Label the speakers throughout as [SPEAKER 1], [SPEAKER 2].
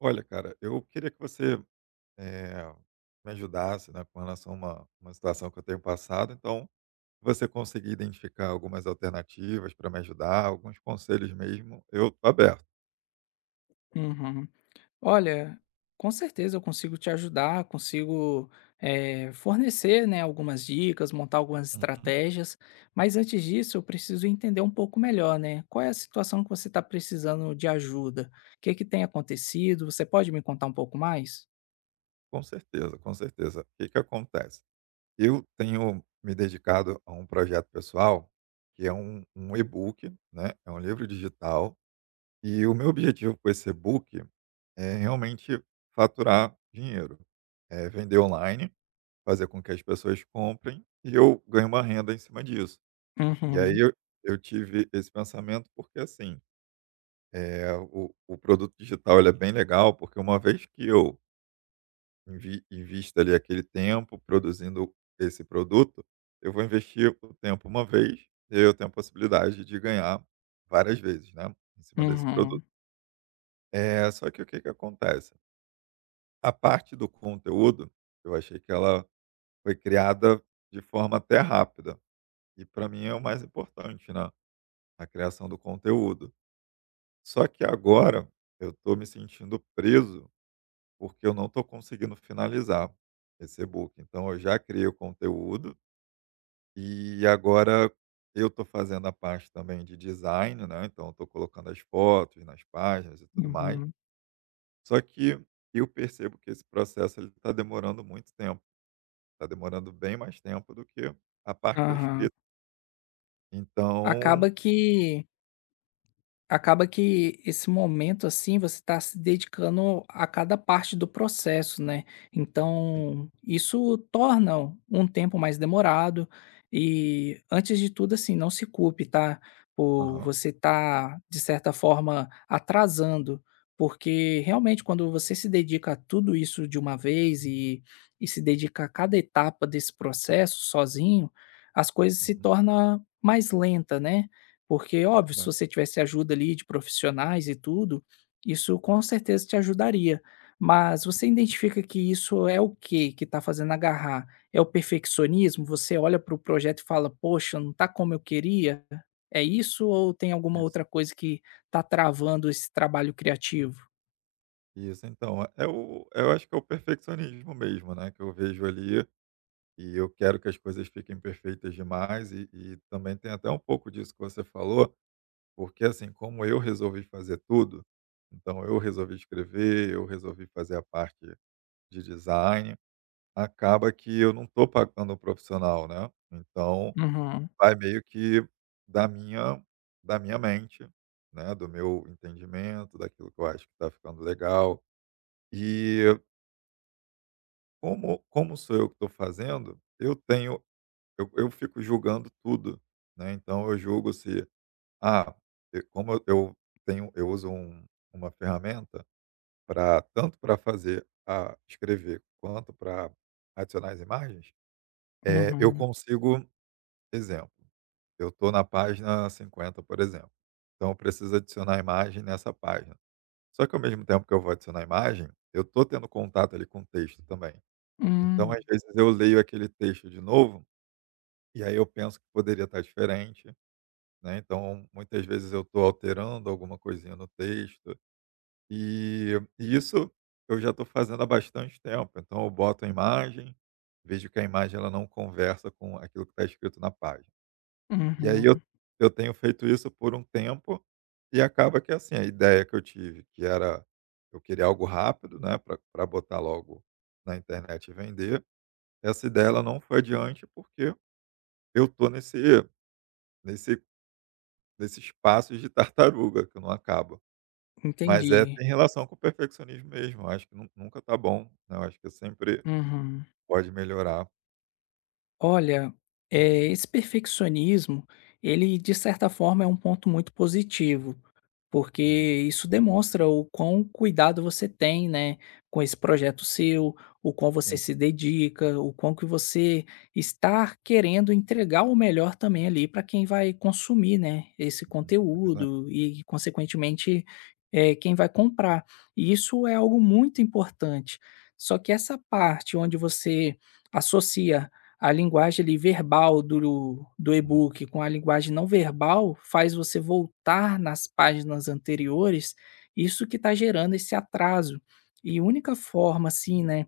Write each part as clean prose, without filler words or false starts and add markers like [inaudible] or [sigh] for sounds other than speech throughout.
[SPEAKER 1] Olha, cara, eu queria que você eh, me ajudasse, né, com relação a uma situação que eu tenho passado. Então, se você conseguir identificar algumas alternativas para me ajudar, alguns conselhos mesmo, eu estou aberto.
[SPEAKER 2] Uhum. Olha, com certeza eu consigo te ajudar, consigo fornecer, né, algumas dicas, montar algumas
[SPEAKER 1] Uhum.
[SPEAKER 2] estratégias, mas antes disso eu preciso entender um pouco melhor, né? Qual é a situação que você está precisando de ajuda? O que que tem acontecido? Você pode me contar um pouco mais?
[SPEAKER 1] Com certeza, com certeza. O que, que acontece? Eu tenho me dedicado a um projeto pessoal que é um e-book, né? É um livro digital. E o meu objetivo com esse e-book é realmente faturar dinheiro, é vender online, fazer com que as pessoas comprem e eu ganho uma renda em cima disso. E aí
[SPEAKER 2] Uhum,
[SPEAKER 1] eu tive esse pensamento porque, assim, o produto digital ele é bem legal, porque uma vez que eu invisto ali aquele tempo produzindo esse produto, eu vou investir o tempo uma vez e aí eu tenho a possibilidade de ganhar várias vezes, né, em cima desse produto.
[SPEAKER 2] uhum,
[SPEAKER 1] É só que o que que acontece? A parte do conteúdo, eu achei que ela foi criada de forma até rápida. E para mim é o mais importante, né, a criação do conteúdo. Só que agora eu estou me sentindo preso, porque eu não estou conseguindo finalizar esse e-book. Então eu já criei o conteúdo e agora eu estou fazendo a parte também de design, né? Então estou colocando as fotos nas páginas e tudo mais.
[SPEAKER 2] uhum,
[SPEAKER 1] Só que eu percebo que esse processo ele está demorando muito tempo. Está demorando bem mais tempo do que a parte da
[SPEAKER 2] aham.
[SPEAKER 1] escrita.
[SPEAKER 2] Acaba
[SPEAKER 1] Então,
[SPEAKER 2] que Acaba que esse momento, assim, você está se dedicando a cada parte do processo, né.
[SPEAKER 1] sim.
[SPEAKER 2] Então, isso torna um tempo mais demorado e, antes de tudo, assim, não se culpe, tá, por
[SPEAKER 1] Aham.
[SPEAKER 2] você estar, de certa forma, atrasando, porque realmente quando você se dedica a tudo isso de uma vez e se dedica a cada etapa desse processo sozinho, as coisas se
[SPEAKER 1] Uhum,
[SPEAKER 2] torna mais lenta, né. Porque,
[SPEAKER 1] é
[SPEAKER 2] óbvio, se
[SPEAKER 1] verdade.
[SPEAKER 2] você tivesse ajuda ali de profissionais e tudo, isso com certeza te ajudaria. Mas você identifica que isso é o que que está fazendo agarrar? É o perfeccionismo? Você olha para o projeto e fala: "Poxa, não está como eu queria"? É isso ou tem alguma
[SPEAKER 1] Isso,
[SPEAKER 2] outra coisa que está travando esse trabalho criativo?
[SPEAKER 1] isso. Então, é é o eu acho que é o perfeccionismo mesmo, né, que eu vejo ali, e eu quero que as coisas fiquem perfeitas demais, e também tem até um pouco disso que você falou, porque, assim, como eu resolvi fazer tudo, então eu resolvi escrever, eu resolvi fazer a parte de design, acaba que eu não tô pagando um profissional, né, então
[SPEAKER 2] Uhum,
[SPEAKER 1] vai meio que da minha da minha mente, né, do meu entendimento, daquilo que eu acho que tá ficando legal. E como sou eu que estou fazendo, eu tenho eu fico julgando tudo, né, então eu julgo se, ah, e como eu uso uma ferramenta para tanto para fazer a escrever, quanto para adicionar as imagens, eu
[SPEAKER 2] uhum.
[SPEAKER 1] consigo exemplo, eu estou na página 50 por exemplo, então eu preciso adicionar a imagem nessa página. Só que ao mesmo tempo que eu vou adicionar a imagem, eu estou tendo contato ali com o texto também. Então, às
[SPEAKER 2] Hum,
[SPEAKER 1] vezes, eu leio aquele texto de novo, e aí eu penso que poderia estar diferente, né, então muitas vezes eu estou alterando alguma coisinha no texto, e e isso eu já estou fazendo há bastante tempo, então eu boto a imagem, vejo que a imagem ela não conversa com aquilo que está escrito na página. E aí eu
[SPEAKER 2] uhum.
[SPEAKER 1] eu tenho feito isso por um tempo, e acaba que, assim, a ideia que eu tive, que era eu queria algo rápido, né, para pra botar logo na internet e vender, essa ideia ela não foi adiante, porque eu tô nesse nesse espaço de tartaruga que eu não acaba. Mas é
[SPEAKER 2] Entendi.
[SPEAKER 1] tem relação com o perfeccionismo mesmo, eu acho que nunca tá bom, né, eu acho que sempre
[SPEAKER 2] Uhum.
[SPEAKER 1] pode melhorar.
[SPEAKER 2] Olha, esse perfeccionismo, ele de certa forma é um ponto muito positivo, porque
[SPEAKER 1] Uhum.
[SPEAKER 2] isso demonstra o quão cuidado você tem, né, com esse projeto seu, o quão você
[SPEAKER 1] Sim.
[SPEAKER 2] se dedica, o quão que você está querendo entregar o melhor também ali para quem vai consumir, né, esse
[SPEAKER 1] Uhum. É verdade.
[SPEAKER 2] conteúdo e, consequentemente, quem vai comprar. E isso é algo muito importante. Só que essa parte onde você associa a linguagem ali verbal do
[SPEAKER 1] Uhum.
[SPEAKER 2] e-book com a linguagem não verbal, faz você voltar nas páginas anteriores, isso que está gerando esse atraso. E única forma, assim, né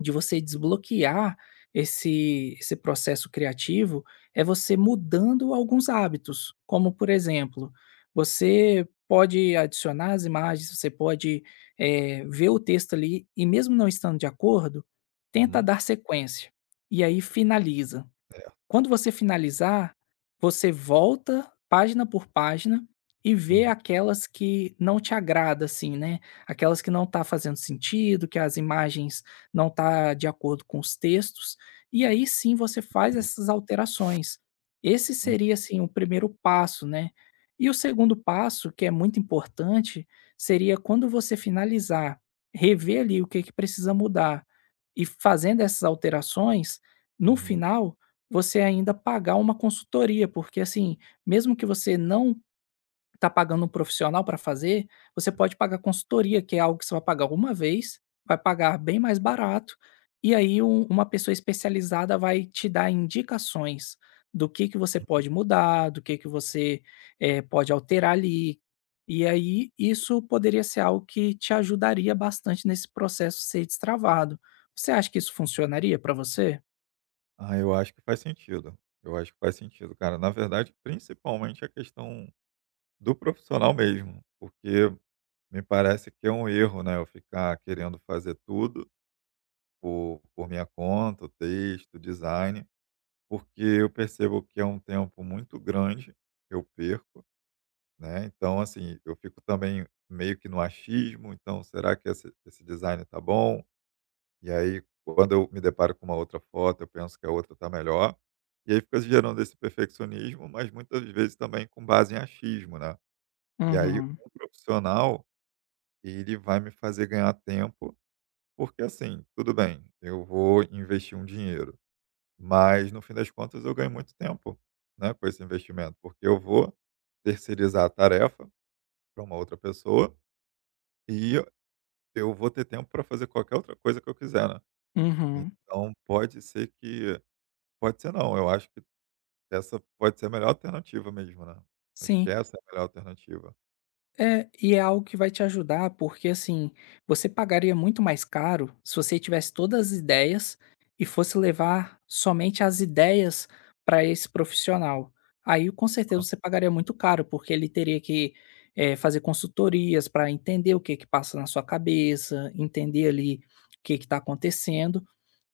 [SPEAKER 2] de você desbloquear esse processo criativo, é você mudando alguns hábitos, como por exemplo, você pode adicionar as imagens, você pode, ver o texto ali e mesmo não estando de acordo, tenta
[SPEAKER 1] Uhum.
[SPEAKER 2] dar sequência, e aí finaliza.
[SPEAKER 1] Certo.
[SPEAKER 2] Quando você finalizar, você volta página por página e vê
[SPEAKER 1] Uhum.
[SPEAKER 2] aquelas que não te agrada, assim, né? Aquelas que não tá fazendo sentido, que as imagens não tá de acordo com os textos, e aí sim você faz
[SPEAKER 1] Entendi.
[SPEAKER 2] essas alterações. Esse
[SPEAKER 1] Hum.
[SPEAKER 2] seria assim o primeiro passo, né? E o segundo passo, que é muito importante, seria quando você finalizar, rever ali o que que precisa mudar e fazendo essas alterações, no
[SPEAKER 1] Uhum.
[SPEAKER 2] final você ainda pagar uma consultoria, porque assim, mesmo que você não está pagando um profissional para fazer, você pode pagar consultoria, que é algo que você vai pagar uma vez, vai pagar bem mais barato, e aí uma pessoa especializada vai te dar indicações do que você pode mudar, do que você pode alterar ali. E aí isso poderia ser algo que te ajudaria bastante nesse processo ser destravado. Você acha que isso funcionaria para você?
[SPEAKER 1] Ah, eu acho que faz sentido. Eu acho que faz sentido, cara. Na verdade, principalmente a questão do profissional mesmo, porque me parece que é um erro, né, eu ficar querendo fazer tudo por minha conta, o texto, o design, porque eu percebo que é um tempo muito grande que eu perco, né? Então, assim, eu fico também meio que no achismo, então, será que esse design tá bom? E aí, quando eu me deparo com uma outra foto, eu penso que a outra tá melhor. E aí fica gerando esse perfeccionismo, mas muitas vezes também com base em achismo, né? E aí,
[SPEAKER 2] Uhum,
[SPEAKER 1] um profissional, ele vai me fazer ganhar tempo, porque assim, tudo bem, eu vou investir um dinheiro, mas no fim das contas eu ganho muito tempo, né, com esse investimento, porque eu vou terceirizar a tarefa para uma outra pessoa e eu vou ter tempo para fazer qualquer outra coisa que eu quiser, né.
[SPEAKER 2] uhum.
[SPEAKER 1] Então pode ser que pode ser não, eu acho que essa pode ser a melhor alternativa mesmo, né. Acho que
[SPEAKER 2] Sim,
[SPEAKER 1] essa é a melhor alternativa.
[SPEAKER 2] é, e é algo que vai te ajudar, porque assim, você pagaria muito mais caro se você tivesse todas as ideias e fosse levar somente as ideias para esse profissional. Aí, com certeza, você pagaria muito caro, porque ele teria que é, fazer consultorias para entender o que que passa na sua cabeça, entender ali o que que está acontecendo,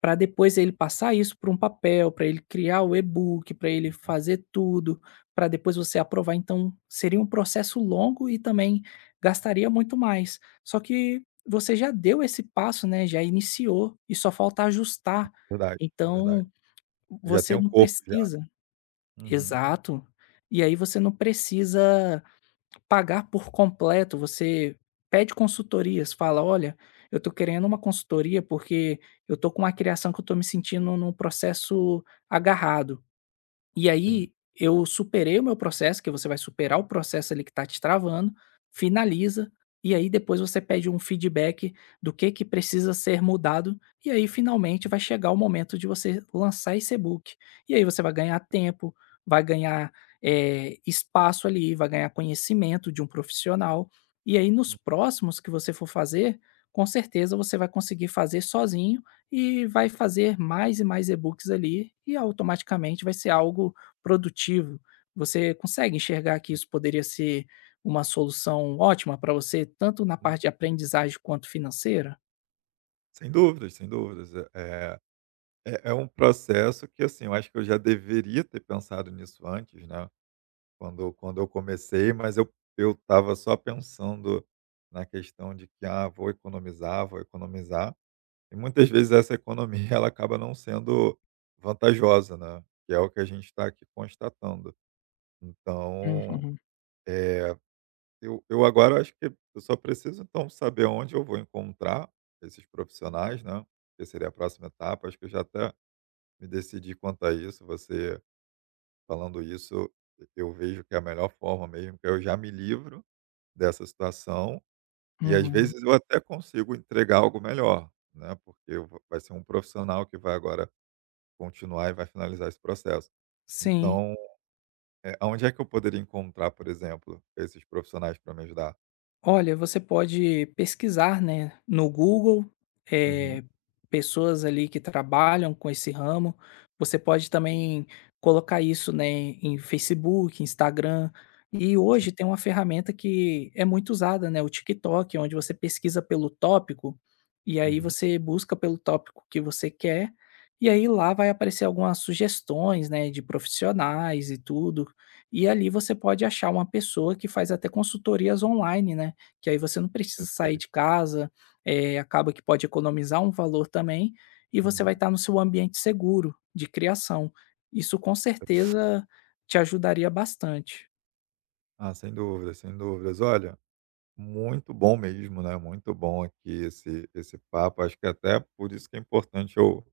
[SPEAKER 2] para depois ele passar isso para um papel, para ele criar o e-book, para ele fazer tudo para depois você aprovar, então seria um processo longo e também gastaria muito mais. Só que você já deu esse passo, né, já iniciou e só falta ajustar.
[SPEAKER 1] Verdade, é verdade.
[SPEAKER 2] Então,
[SPEAKER 1] Eu já
[SPEAKER 2] você
[SPEAKER 1] tenho o
[SPEAKER 2] não
[SPEAKER 1] corpo já.
[SPEAKER 2] precisa
[SPEAKER 1] Uhum,
[SPEAKER 2] exato. E aí você não precisa pagar por completo, você pede consultorias, fala: "Olha, eu tô querendo uma consultoria porque eu tô com uma criação que eu tô me sentindo num processo agarrado". E
[SPEAKER 1] sim.
[SPEAKER 2] aí, eu superei o meu processo, que você vai superar o processo ali que está te travando, finaliza, e aí depois você pede um feedback do que precisa ser mudado, e aí finalmente vai chegar o momento de você lançar esse e-book. E aí você vai ganhar tempo, vai ganhar espaço ali, vai ganhar conhecimento de um profissional, e aí nos próximos que você for fazer, com certeza você vai conseguir fazer sozinho e vai fazer mais e mais e-books ali e automaticamente vai ser algo produtivo. Você consegue enxergar que isso poderia ser uma solução ótima para você, tanto na
[SPEAKER 1] Uhum.
[SPEAKER 2] parte de aprendizagem quanto financeira?
[SPEAKER 1] Sem dúvidas, sem dúvidas. É um processo que, assim, eu acho que eu já deveria ter pensado nisso antes, né. Quando eu comecei, mas eu estava só pensando na questão de que: "Ah, vou economizar", e muitas vezes essa economia [laughs] ela acaba não sendo vantajosa, né, que é o que a gente está aqui constatando. Então,
[SPEAKER 2] Uhum,
[SPEAKER 1] eh, eu agora acho que eu só preciso então saber onde eu vou encontrar esses profissionais, né, que seria a próxima etapa. Acho que eu já até me decidi quanto a isso, você falando isso, eu vejo que é a melhor forma mesmo, que eu já me livro dessa situação, e às
[SPEAKER 2] uhum.
[SPEAKER 1] vezes eu até consigo entregar algo melhor, né, porque eu vou vai ser um profissional que vai agora continuar e vai finalizar esse processo.
[SPEAKER 2] Sim.
[SPEAKER 1] Então, aonde é que eu poderia encontrar, por exemplo, esses profissionais para me ajudar?
[SPEAKER 2] Olha, você pode pesquisar, né, no Google,
[SPEAKER 1] Uhum,
[SPEAKER 2] eh, pessoas ali que trabalham com esse ramo. Você pode também colocar isso, né, em Facebook, Instagram. E
[SPEAKER 1] sim.
[SPEAKER 2] hoje tem uma ferramenta que é muito usada, né, o TikTok, onde você pesquisa pelo tópico e aí
[SPEAKER 1] Uhum,
[SPEAKER 2] você busca pelo tópico que você quer. E aí lá vai aparecer algumas sugestões, né, de profissionais e tudo. E ali você pode achar uma pessoa que faz até consultorias online, né? Que aí você não precisa sair de
[SPEAKER 1] perfeito.
[SPEAKER 2] casa, acaba que pode economizar um valor também, e você vai
[SPEAKER 1] Uhum.
[SPEAKER 2] estar no seu ambiente seguro de criação. Isso com certeza te ajudaria bastante.
[SPEAKER 1] Ah, sem dúvidas, sem dúvidas. Olha, muito bom mesmo, né, muito bom aqui esse papo. Acho que até por isso que é importante eu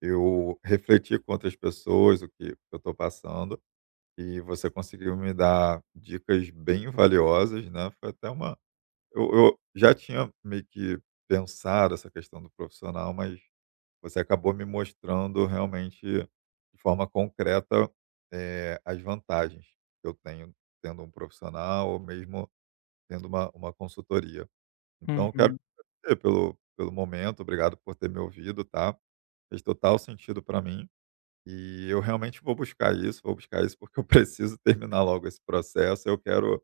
[SPEAKER 1] eu refletir com outras pessoas o que eu estou passando. E você conseguiu me dar dicas bem valiosas, né, foi até uma, eu já tinha meio que pensado essa questão do profissional, mas você acabou me mostrando realmente de forma concreta, as vantagens que eu tenho tendo um profissional ou mesmo tendo uma consultoria. Então eu quero
[SPEAKER 2] Uhum.
[SPEAKER 1] te agradecer pelo momento, obrigado por ter me ouvido, tá. Fez total sentido para mim. E eu realmente vou buscar isso porque eu [laughs] preciso terminar logo esse processo. Eu quero,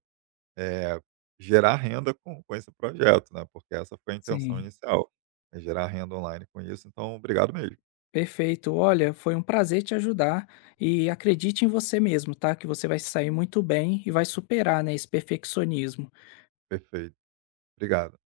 [SPEAKER 1] eh, gerar renda com esse projeto, né, porque essa foi a intenção
[SPEAKER 2] Sim,
[SPEAKER 1] inicial, é gerar renda online com isso. Então, obrigado mesmo.
[SPEAKER 2] perfeito. Olha, foi um prazer te ajudar e acredite em você mesmo, tá? Que você vai se sair muito bem e vai superar, né, esse perfeccionismo.
[SPEAKER 1] Perfeito, obrigado.